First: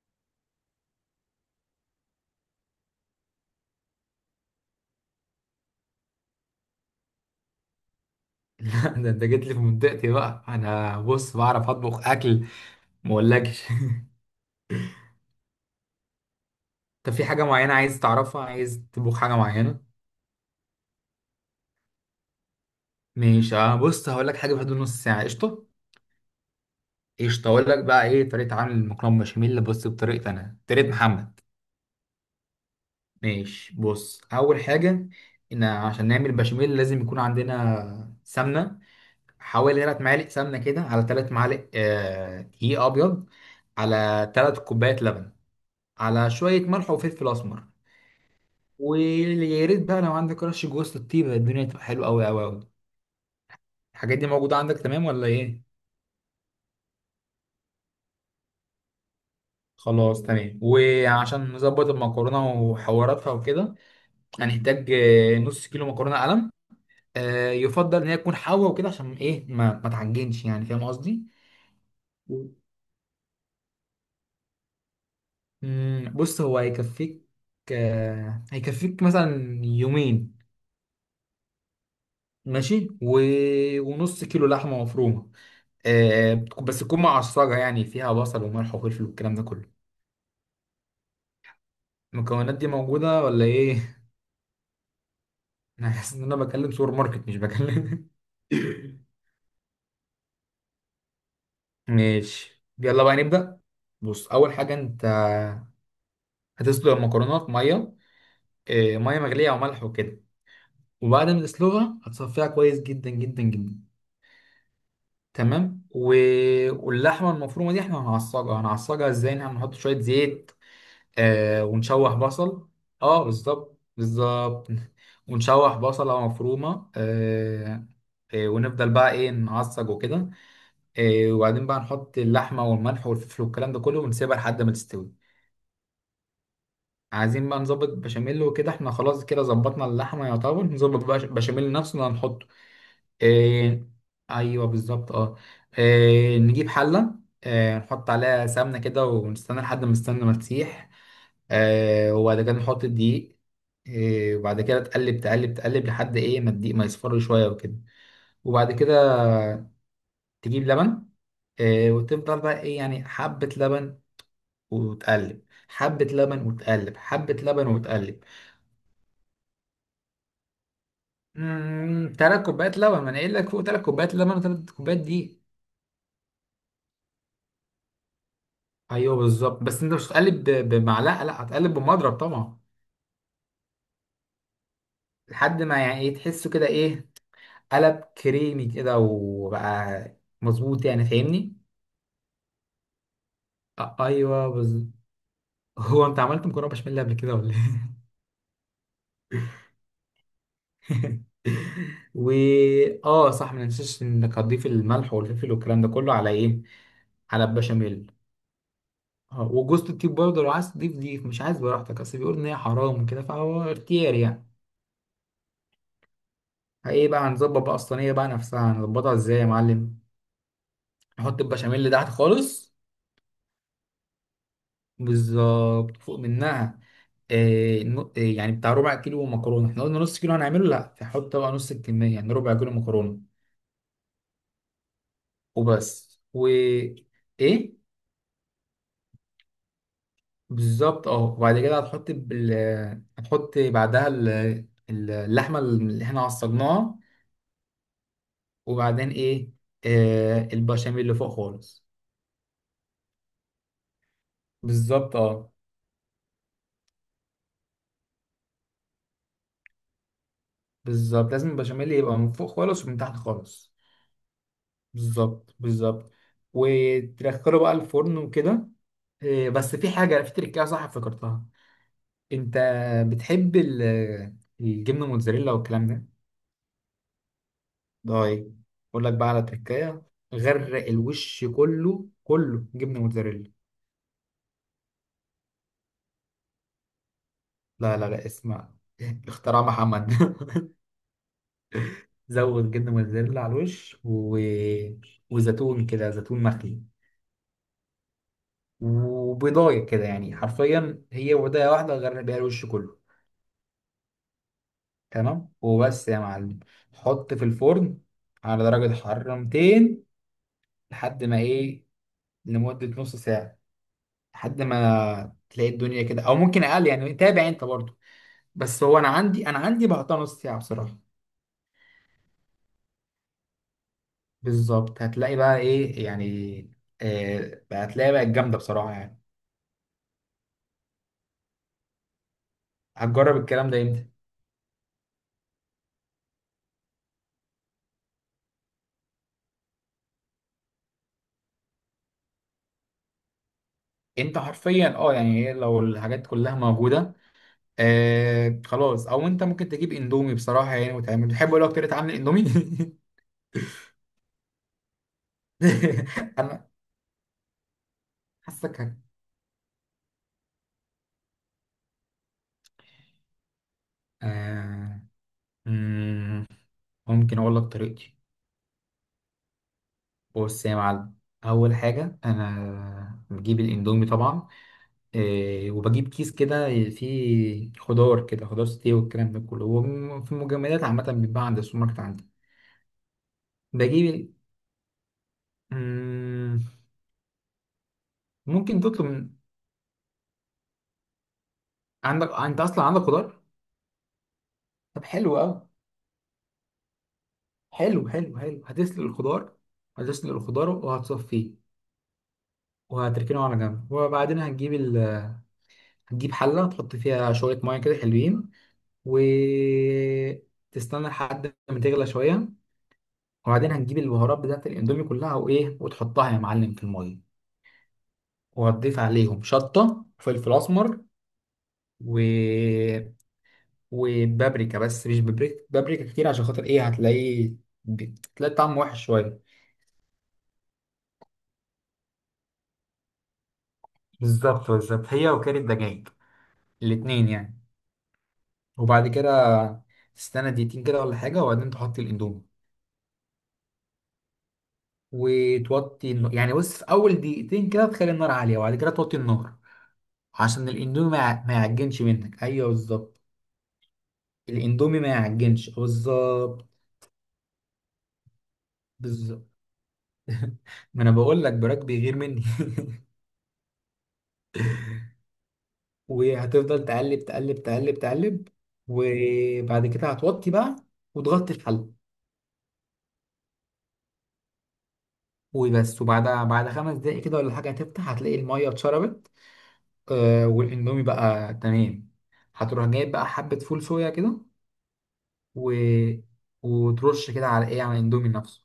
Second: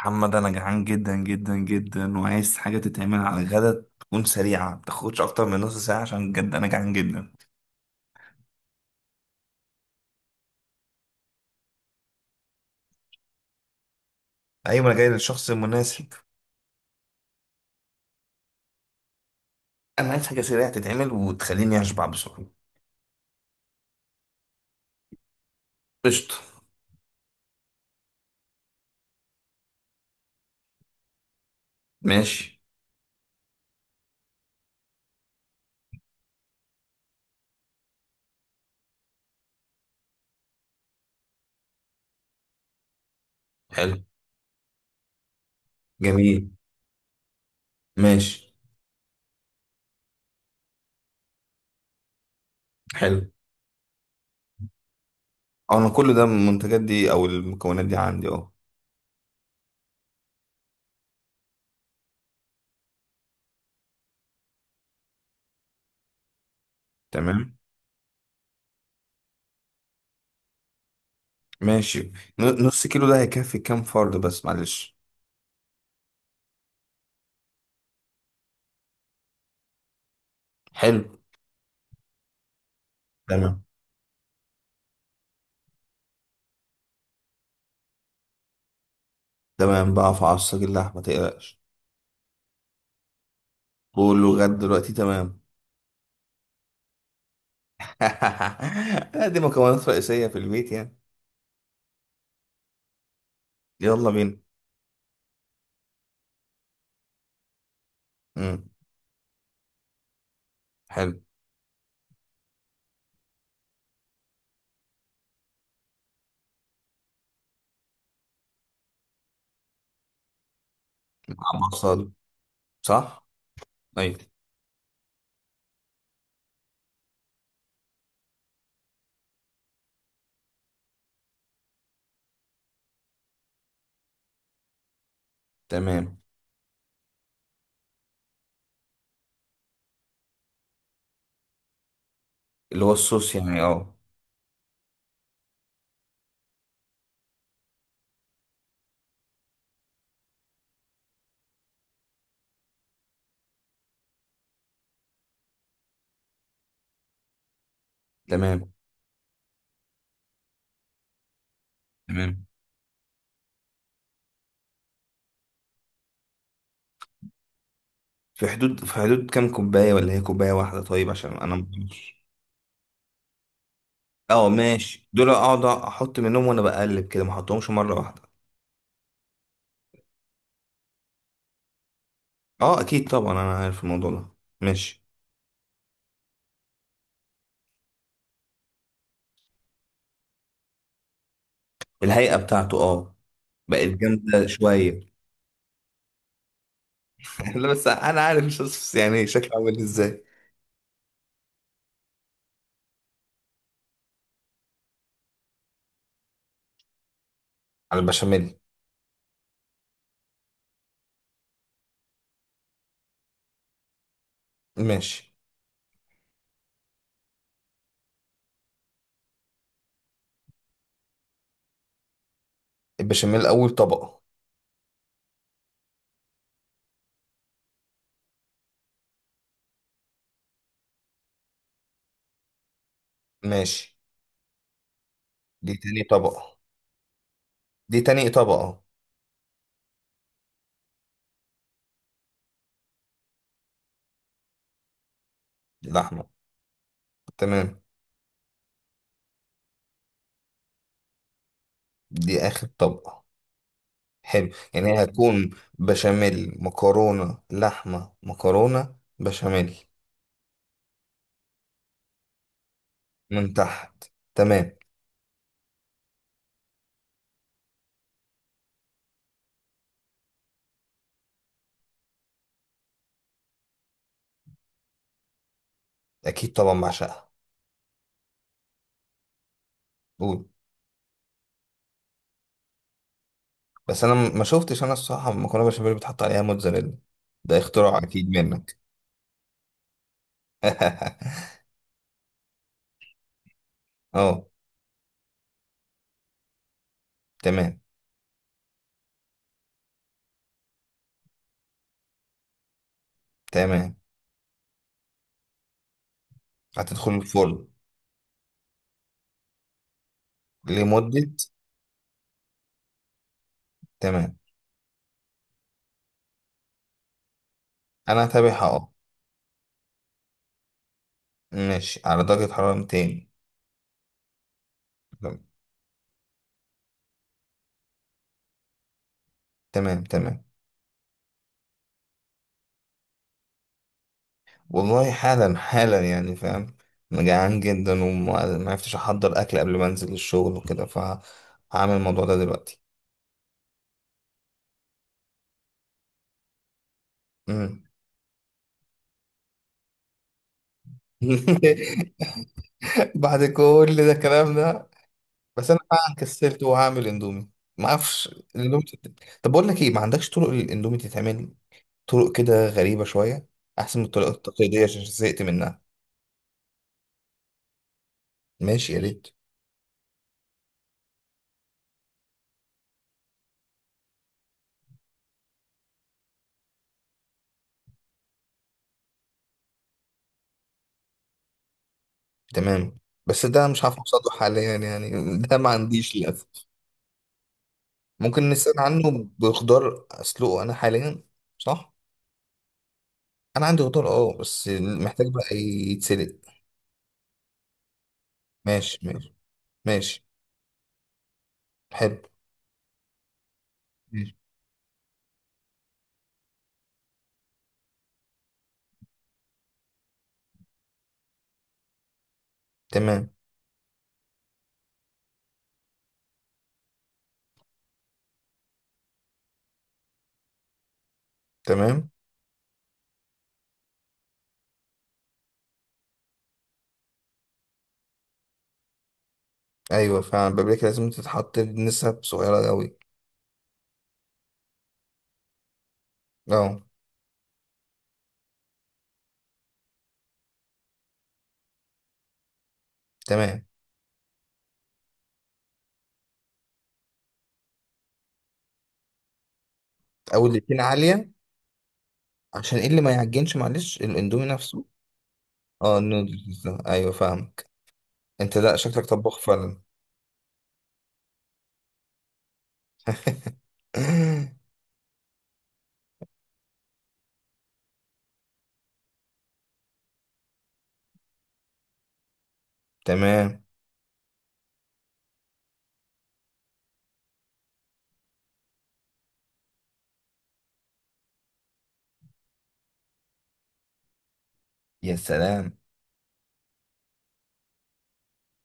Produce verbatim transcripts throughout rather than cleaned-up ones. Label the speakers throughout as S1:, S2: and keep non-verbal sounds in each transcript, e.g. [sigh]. S1: محمد، انا جعان جدا جدا جدا وعايز حاجه تتعمل على الغدا تكون سريعه، ما تاخدش اكتر من نص ساعه عشان بجد انا جعان جدا.
S2: [laughs] ده انت جيت لي في منطقتي بقى. انا بص، بعرف اطبخ اكل، ما اقولكش. [laughs]
S1: ايوه، انا جاي للشخص المناسب.
S2: طب في حاجه معينه عايز تعرفها؟ عايز تطبخ حاجه معينه؟
S1: انا عايز حاجه سريعه تتعمل وتخليني اشبع بسرعه.
S2: ماشي، اه بص هقول لك حاجه في حدود نص ساعه. قشطه؟
S1: قشطه.
S2: قشطه، اقول لك بقى ايه طريقه عمل المكرونه بشاميل. بص بطريقتي انا، طريقه محمد.
S1: ماشي.
S2: ماشي، بص اول حاجه ان عشان نعمل بشاميل لازم يكون عندنا سمنه. حوالي 3 معالق سمنه كده، على 3 معالق آه، دقيق ابيض،
S1: حلو.
S2: على 3 كوبايات لبن، على
S1: جميل.
S2: شويه ملح وفلفل اسمر.
S1: ماشي.
S2: ويا ريت بقى لو عندك رش جوز للطيبه، الدنيا تبقى حلوه قوي قوي قوي.
S1: حلو.
S2: الحاجات دي موجوده عندك تمام ولا ايه؟
S1: أه، انا كل ده من المنتجات دي او المكونات دي عندي اهو.
S2: خلاص تمام. وعشان نظبط المكرونه وحواراتها وكده، هنحتاج آه، نص كيلو مكرونه قلم. آه،
S1: تمام.
S2: يفضل ان هي تكون حوا وكده، عشان ايه ما ما تعجنش، يعني فاهم قصدي.
S1: ماشي. ن- نص كيلو ده هيكفي كام فرد بس معلش؟
S2: مم، بص هو هيكفيك. آه، هيكفيك مثلا يومين.
S1: حلو.
S2: ماشي و...
S1: تمام.
S2: ونص كيلو لحمه مفرومه. آه، بس تكون معصجه، يعني فيها بصل وملح وفلفل والكلام ده كله.
S1: تمام بقى، في عصاك اللحمه ما تقلقش.
S2: المكونات دي موجودة ولا ايه؟
S1: كله غدا دلوقتي، تمام.
S2: انا حاسس ان انا بكلم سوبر ماركت، مش بكلم.
S1: [laughs] لا، دي مكونات رئيسية في البيت يعني.
S2: [laughs] ماشي، يلا بقى نبدأ.
S1: يلا
S2: بص
S1: بينا.
S2: اول حاجة، انت هتسلق المكرونة في مية.
S1: امم.
S2: إيه، مية مغلية او ملح وكده.
S1: حلو.
S2: وبعد ما تسلقها هتصفيها كويس جدا جدا جدا. تمام و... واللحمة المفرومة دي احنا هنعصجها. هنعصجها ازاي؟ إن احنا هنحط شوية زيت، آه
S1: مع بصل،
S2: ونشوح بصل. اه
S1: صح.
S2: بالظبط
S1: ايوه.
S2: بالظبط. ونشوح بصلة مفرومة آه. آه، ونفضل بقى ايه، نعصج وكده. إيه، وبعدين بقى نحط اللحمه والملح والفلفل والكلام ده كله ونسيبها لحد ما تستوي.
S1: تمام.
S2: عايزين بقى نظبط بشاميل وكده. احنا خلاص كده ظبطنا اللحمه يعتبر، نظبط بقى بشاميل نفسه اللي هنحطه.
S1: اللي هو الصوص يعني،
S2: إيه.
S1: اه.
S2: ايوه بالظبط اه. إيه، نجيب حله، إيه، نحط عليها سمنه كده ونستنى لحد ما السمنه ما تسيح. إيه، وبعد كده نحط الدقيق. إيه، وبعد كده تقلب تقلب تقلب لحد ايه، ما الدقيق ما يصفر شويه وكده.
S1: تمام.
S2: وبعد كده تجيب لبن. إيه، وتفضل
S1: تمام.
S2: بقى ايه، يعني حبه لبن وتقلب، حبة لبن وتقلب، حبة لبن وتقلب.
S1: في حدود، في حدود كام كوباية، ولا هي كوباية واحدة؟ طيب، عشان انا
S2: مم،
S1: مش،
S2: تلات كوبايات لبن، ما انا قايل لك فوق تلات كوبايات لبن،
S1: اه،
S2: وتلات كوبايات
S1: ماشي. دول
S2: دي.
S1: اقعد احط منهم وانا بقلب كده، ما احطهمش مرة واحدة.
S2: ايوه بالظبط، بس انت مش هتقلب ب- بمعلقة، لا هتقلب بمضرب طبعا.
S1: اه، اكيد طبعا، انا عارف الموضوع ده. ماشي.
S2: لحد ما يعني ايه، تحسه كده ايه، قلب كريمي كده وبقى مظبوط، يعني فاهمني.
S1: الهيئة بتاعته، اه، بقت
S2: أ-
S1: جامدة
S2: ايوه بالظبط.
S1: شوية.
S2: هو انت عملت مكرونه بشاميل قبل كده ولا
S1: [laughs] لا، بس
S2: ايه؟
S1: انا عارف الصوص يعني شكله عامل ازاي.
S2: [laughs] و اه صح، ما ننساش انك هتضيف الملح والفلفل والكلام ده كله على ايه، على
S1: على
S2: البشاميل.
S1: البشاميل.
S2: اه، وجوزة الطيب برضه لو عايز تضيف ضيف، مش عايز براحتك، اصل بيقول ان هي حرام وكده، فهو اختيار يعني.
S1: ماشي.
S2: ايه بقى، هنظبط بقى الصينيه بقى نفسها. هنظبطها ازاي يا معلم؟ نحط البشاميل تحت خالص،
S1: البشاميل أول طبقة.
S2: بالظبط. فوق منها إيه نو- إيه يعني بتاع ربع كيلو مكرونه. احنا قلنا نص كيلو هنعمله، لا فحط بقى نص الكميه، يعني ربع كيلو مكرونه.
S1: ماشي. دي تاني
S2: وبس و
S1: طبقة.
S2: ايه،
S1: دي تاني طبقة.
S2: بالظبط اه. وبعد كده هتحط بال... هتحط بعدها ال- اللحمه اللي احنا
S1: لحمة.
S2: عصجناها.
S1: تمام.
S2: وبعدين ايه، آه البشاميل اللي فوق خالص.
S1: دي آخر طبقة. حلو، يعني هي
S2: بالظبط
S1: هتكون
S2: اه.
S1: بشاميل، مكرونة، لحمة، مكرونة، بشاميل.
S2: بالظبط، لازم البشاميل يبقى من فوق خالص ومن تحت
S1: من
S2: خالص.
S1: تحت. تمام.
S2: بالظبط بالظبط. وتدخله بقى الفرن وكده. آه، بس في حاجة في تركية صح، افتكرتها. انت بتحب ال- الجبنة موتزاريلا والكلام ده؟
S1: أكيد طبعا، بعشقها.
S2: طيب، اقول لك بقى على تركية.
S1: قول.
S2: غرق الوش كله كله جبنة موتزاريلا.
S1: بس أنا م- ما شفتش، أنا الصراحة مكرونة بشاميل بتحط عليها موتزاريلا؟ ده
S2: لا
S1: اختراع
S2: لا لا
S1: أكيد
S2: اسمع،
S1: منك.
S2: اختراع محمد. [laughs]
S1: [laughs]
S2: زود جبنه موتزاريلا على الوش و...
S1: اه.
S2: وزيتون كده، زيتون مخلي.
S1: تمام.
S2: وبيضايه كده، يعني حرفيا هي بيضايه واحده غرق بيها الوش كله.
S1: تمام.
S2: تمام وبس يا معلم.
S1: هتدخل
S2: حط في
S1: الفرن.
S2: الفرن على درجه حراره مئتين. لحد
S1: لمدة؟
S2: ما ايه، لمده نص ساعه.
S1: تمام.
S2: لحد ما تلاقي الدنيا كده، او ممكن اقل، يعني تابع انت برضو.
S1: أنا هتابعها،
S2: بس
S1: اه.
S2: هو انا عندي، انا عندي بحطها نص ساعه بصراحه.
S1: ماشي، على درجة حرارة مئتين.
S2: بالظبط، هتلاقي بقى ايه يعني، آه هتلاقي بقى الجامده بصراحه يعني.
S1: تمام. تمام.
S2: هتجرب الكلام ده امتى؟
S1: والله حالا حالا، يعني فاهم. أنا جعان جدا وما عرفتش أحضر أكل قبل ما أنزل الشغل وكده، فهعمل الموضوع ده دلوقتي.
S2: انت حرفيا اه، يعني هي لو الحاجات كلها موجوده،
S1: مم.
S2: آه خلاص. او انت ممكن تجيب اندومي بصراحه يعني، وتعمل، بتحب اقول لك طريقه عامل
S1: [laughs]
S2: اندومي؟
S1: بعد كل ده الكلام ده؟ بس أنا فعلا
S2: [laughs]
S1: كسلت
S2: انا
S1: وهعمل اندومي. ما أعرفش
S2: حاسك
S1: الاندومي
S2: هك-
S1: تت- طب بقول لك إيه، ما عندكش طرق للاندومي تتعمل طرق كده غريبة شوية، أحسن من الطرق التقليدية
S2: آه.
S1: عشان زهقت منها.
S2: مم، ممكن اقول لك طريقتي.
S1: ماشي، يا ريت.
S2: بص يا معلم، اول حاجه انا بجيب الاندومي طبعا. آه، وبجيب كيس كده فيه خضار كده، خضار ستيه والكلام ده كله، وفي المجمدات عامه بيتباع عند السوبر ماركت عندي.
S1: تمام، بس ده مش عارف
S2: بجيب ال-
S1: اوصله حاليا يعني. [laughs] ده ما عنديش للاسف.
S2: مم،
S1: ممكن نستغنى
S2: ممكن
S1: عنه
S2: تطلب.
S1: بخضار اسلقه انا حاليا. صح.
S2: عندك انت اصلا عندك خضار.
S1: انا عندي خضار، اه، بس
S2: طب
S1: محتاج
S2: حلو
S1: بقى
S2: قوي.
S1: يتسلق.
S2: حلو حلو حلو،
S1: ماشي
S2: هتسلق
S1: ماشي.
S2: الخضار.
S1: ماشي.
S2: هتسلق الخضار وهتصفيه
S1: حلو.
S2: وهتركنه على جنب.
S1: ماشي.
S2: وبعدين هتجيب ال... هتجيب حله، تحط فيها شويه ميه كده حلوين، وتستنى لحد ما تغلى شويه.
S1: تمام.
S2: وبعدين هتجيب البهارات بتاعت الاندومي كلها وايه، وتحطها يا معلم في الميه. وهتضيف عليهم شطه وفلفل اسمر
S1: تمام.
S2: و... وبابريكا، بس مش بابريكا بابريكا كتير، عشان خاطر ايه، هتلاقيه بتلاقي طعم وحش شويه.
S1: ايوه، فعلا بابريكا لازم تتحط بنسب صغيره قوي.
S2: بالظبط بالظبط، هي وكيل الدجاج
S1: اه.
S2: الاتنين يعني. وبعد كده تستنى دقيقتين كده ولا حاجة، وبعدين تحط الأندومي
S1: تمام.
S2: وتوطي النار. يعني بص، في أول دقيقتين كده تخلي النار عالية، وبعد كده توطي النار
S1: او
S2: عشان
S1: الاتنين
S2: الأندومي ما
S1: عاليه.
S2: يع- ما يعجنش منك. أيوه
S1: عشان ايه اللي ما
S2: بالظبط.
S1: يعجنش؟ معلش الاندومي نفسه.
S2: الأندومي ما يعجنش،
S1: اه،
S2: بالظبط
S1: النودلز ده. ايوه، فاهمك. انت لا، شكلك طباخ
S2: بالظبط.
S1: فعلا.
S2: ما أنا بقول لك، براك بيغير مني. [laughs]
S1: [laughs]
S2: وهتفضل تقلب تقلب تقلب تقلب. وبعد كده هتوطي بقى وتغطي الحل.
S1: تمام.
S2: وبس، وبعد بعد خمس دقايق كده ولا حاجة هتفتح، هتلاقي المية اتشربت، آه والاندومي بقى تمام. هتروح جايب بقى حبة فول صويا كده
S1: يا
S2: و...
S1: سلام.
S2: وترش كده على ايه، على الاندومي نفسه.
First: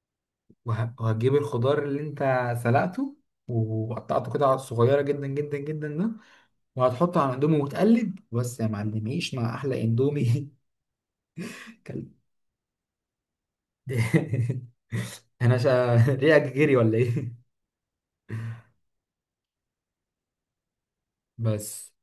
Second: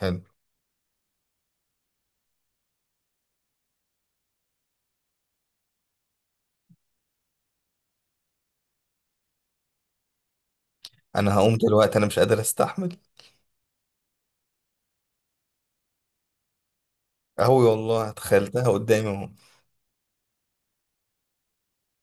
S1: حلو.
S2: وه... وهتجيب الخضار اللي انت سلقته وقطعته كده صغيرة جدا جدا جدا ده، وهتحطه على الاندومي وتقلب. بس يا معلم، عيش مع احلى اندومي. [laughs]
S1: انا هقوم دلوقتي، انا
S2: كلب.
S1: مش قادر استحمل.
S2: [laughs] انا شا... ريقك جري ولا ايه.
S1: قوي والله، تخيلتها قدامي اهو.
S2: بس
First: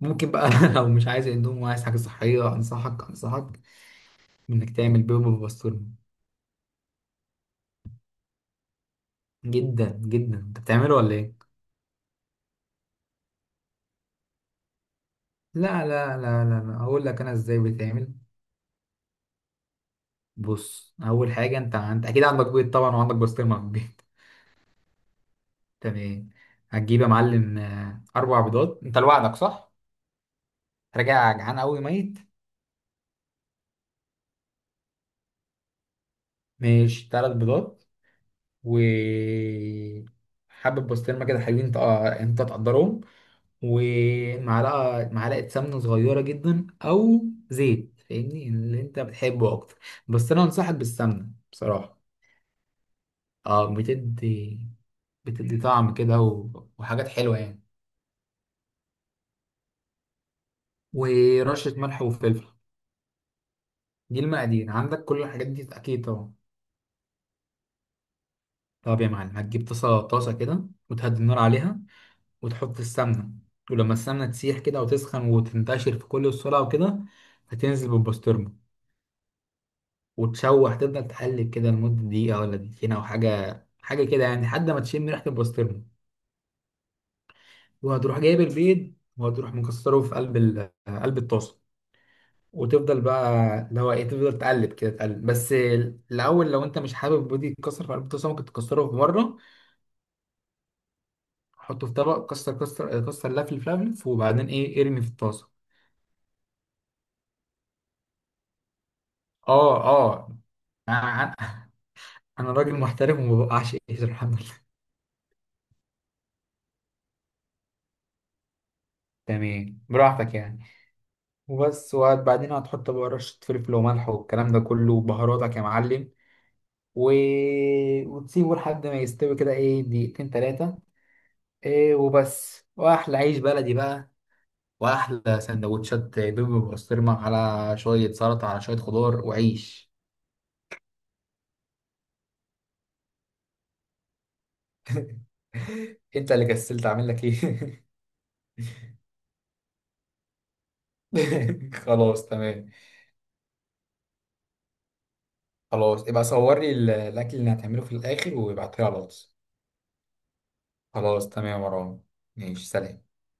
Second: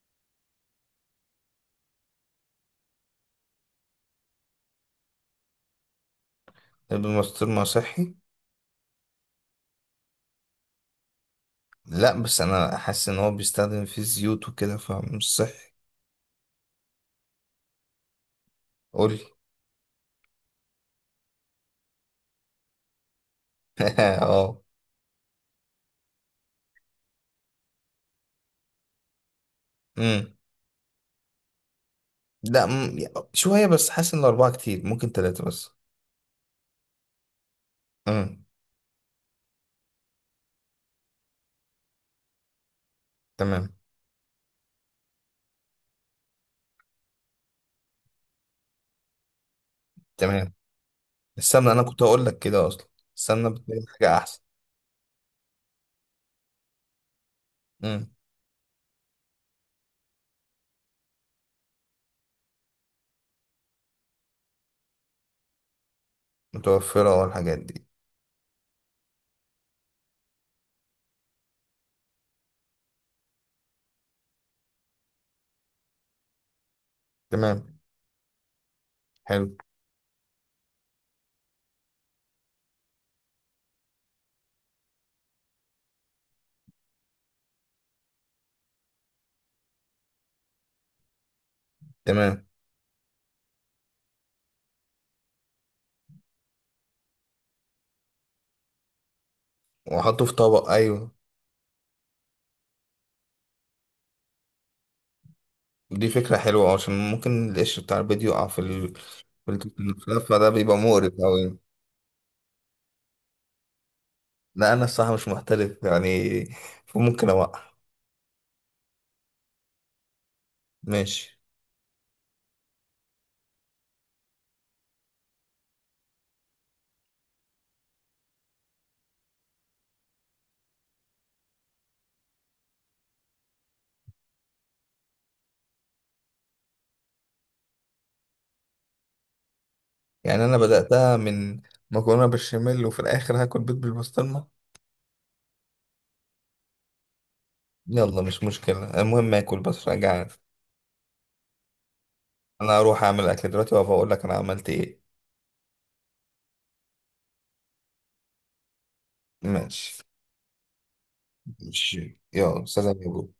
S2: ممكن بقى، [laughs] لو مش عايز اندومي وعايز حاجة صحية، انصحك انصحك انك تعمل بيض بالبسطرمة.
S1: الماستور ما صحي.
S2: جدا جدا. انت بتعمله ولا ايه؟
S1: لا، بس انا حاسس ان هو بيستخدم فيه زيوت وكده فمش صحي.
S2: لا لا لا لا لا، اقول لك انا ازاي بيتعمل.
S1: قولي.
S2: بص اول حاجه، انت انت اكيد عندك بيض طبعا، وعندك بسطرمه في البيت.
S1: [laughs] اه.
S2: [laughs] تمام. هتجيب يا معلم آه، اربع بيضات. انت لوحدك صح؟
S1: امم.
S2: راجع جعان قوي ميت.
S1: لا. مم. شويه بس، حاسس ان الاربعه كتير، ممكن ثلاثه بس.
S2: ماشي، ثلاث بيضات.
S1: امم.
S2: و حبة بسطرمه كده حلوين، انت آه، انت تقدرهم.
S1: تمام.
S2: ومعلقه معلقه سمنه صغيره جدا، او زيت، فاهمني اللي انت بتحبه اكتر. بس انا
S1: تمام.
S2: انصحك بالسمنه
S1: السمنه انا
S2: بصراحه.
S1: كنت هقول لك كده اصلا. السمنه
S2: اه
S1: بتبقى حاجه احسن.
S2: بتدي، بتدي طعم كده و- وحاجات حلوة يعني.
S1: امم.
S2: ورشة ملح وفلفل. دي المقادير عندك، كل الحاجات دي أكيد طبعا.
S1: متوفره والحاجات دي.
S2: طب يا معلم، هتجيب طاسة طاسة كده وتهدي النار عليها وتحط السمنة. ولما السمنة تسيح كده وتسخن وتنتشر في كل السرعة وكده،
S1: تمام. تمام.
S2: هتنزل بالبسطرمة.
S1: حلو.
S2: وتشوح، تفضل تقلب كده لمدة دقيقة ولا دقيقتين أو حاجة حاجة كده يعني، لحد ما تشم ريحة البسطرمة. وهتروح جايب البيض، وهتروح مكسره في قلب ال- قلب الطاسة.
S1: تمام.
S2: وتفضل بقى، اللي هو ايه، تفضل تقلب كده تقلب بس. الاول، لو انت مش حابب بودي يتكسر في قلب الطاسه، ممكن تكسره في مره،
S1: واحطه في طبق، ايوه.
S2: حطه في طبق، كسر كسر كسر، لفلف لفلف، وبعدين ايه ارمي في الطاسه.
S1: دي فكرة حلوة عشان ممكن القش بتاع البيض يقع في ال، في
S2: اه
S1: الخلاف،
S2: اه.
S1: فده بيبقى مقرف
S2: انا
S1: أوي.
S2: أنا راجل محترم، وما بوقعش ايدي الحمد لله.
S1: لا، أنا الصراحة مش محترف يعني، فممكن أوقع.
S2: تمام، براحتك يعني.
S1: ماشي.
S2: وبس، وبعدين هتحط بقى رشه فلفل وملح والكلام ده كله وبهاراتك يا معلم، و... وتسيبه لحد ما يستوي كده، ايه دقيقتين تلاتة. ايه وبس، واحلى عيش بلدي بقى، واحلى سندوتشات بيبي بسطرمه على شويه سلطه، على شويه خضار وعيش.
S1: يعني أنا بدأتها من مكرونة بالبشاميل وفي الآخر هاكل بيض بالبسطرمة.
S2: [laughs] انت اللي كسلت، اعمل لك ايه.
S1: يلا، مش مشكلة، المهم آكل، بس أنا جعان.
S2: [laughs] خلاص تمام.
S1: أنا هروح أعمل أكل دلوقتي وأبقى أقول لك أنا عملت إيه.
S2: خلاص، ابقى صور لي ال- الاكل اللي هتعمله في الاخر وابعته لي على الواتس.
S1: ماشي.
S2: خلاص تمام يا مروان.
S1: ماشي، يلا،
S2: ماشي،
S1: سلام
S2: سلام.
S1: يا بابا.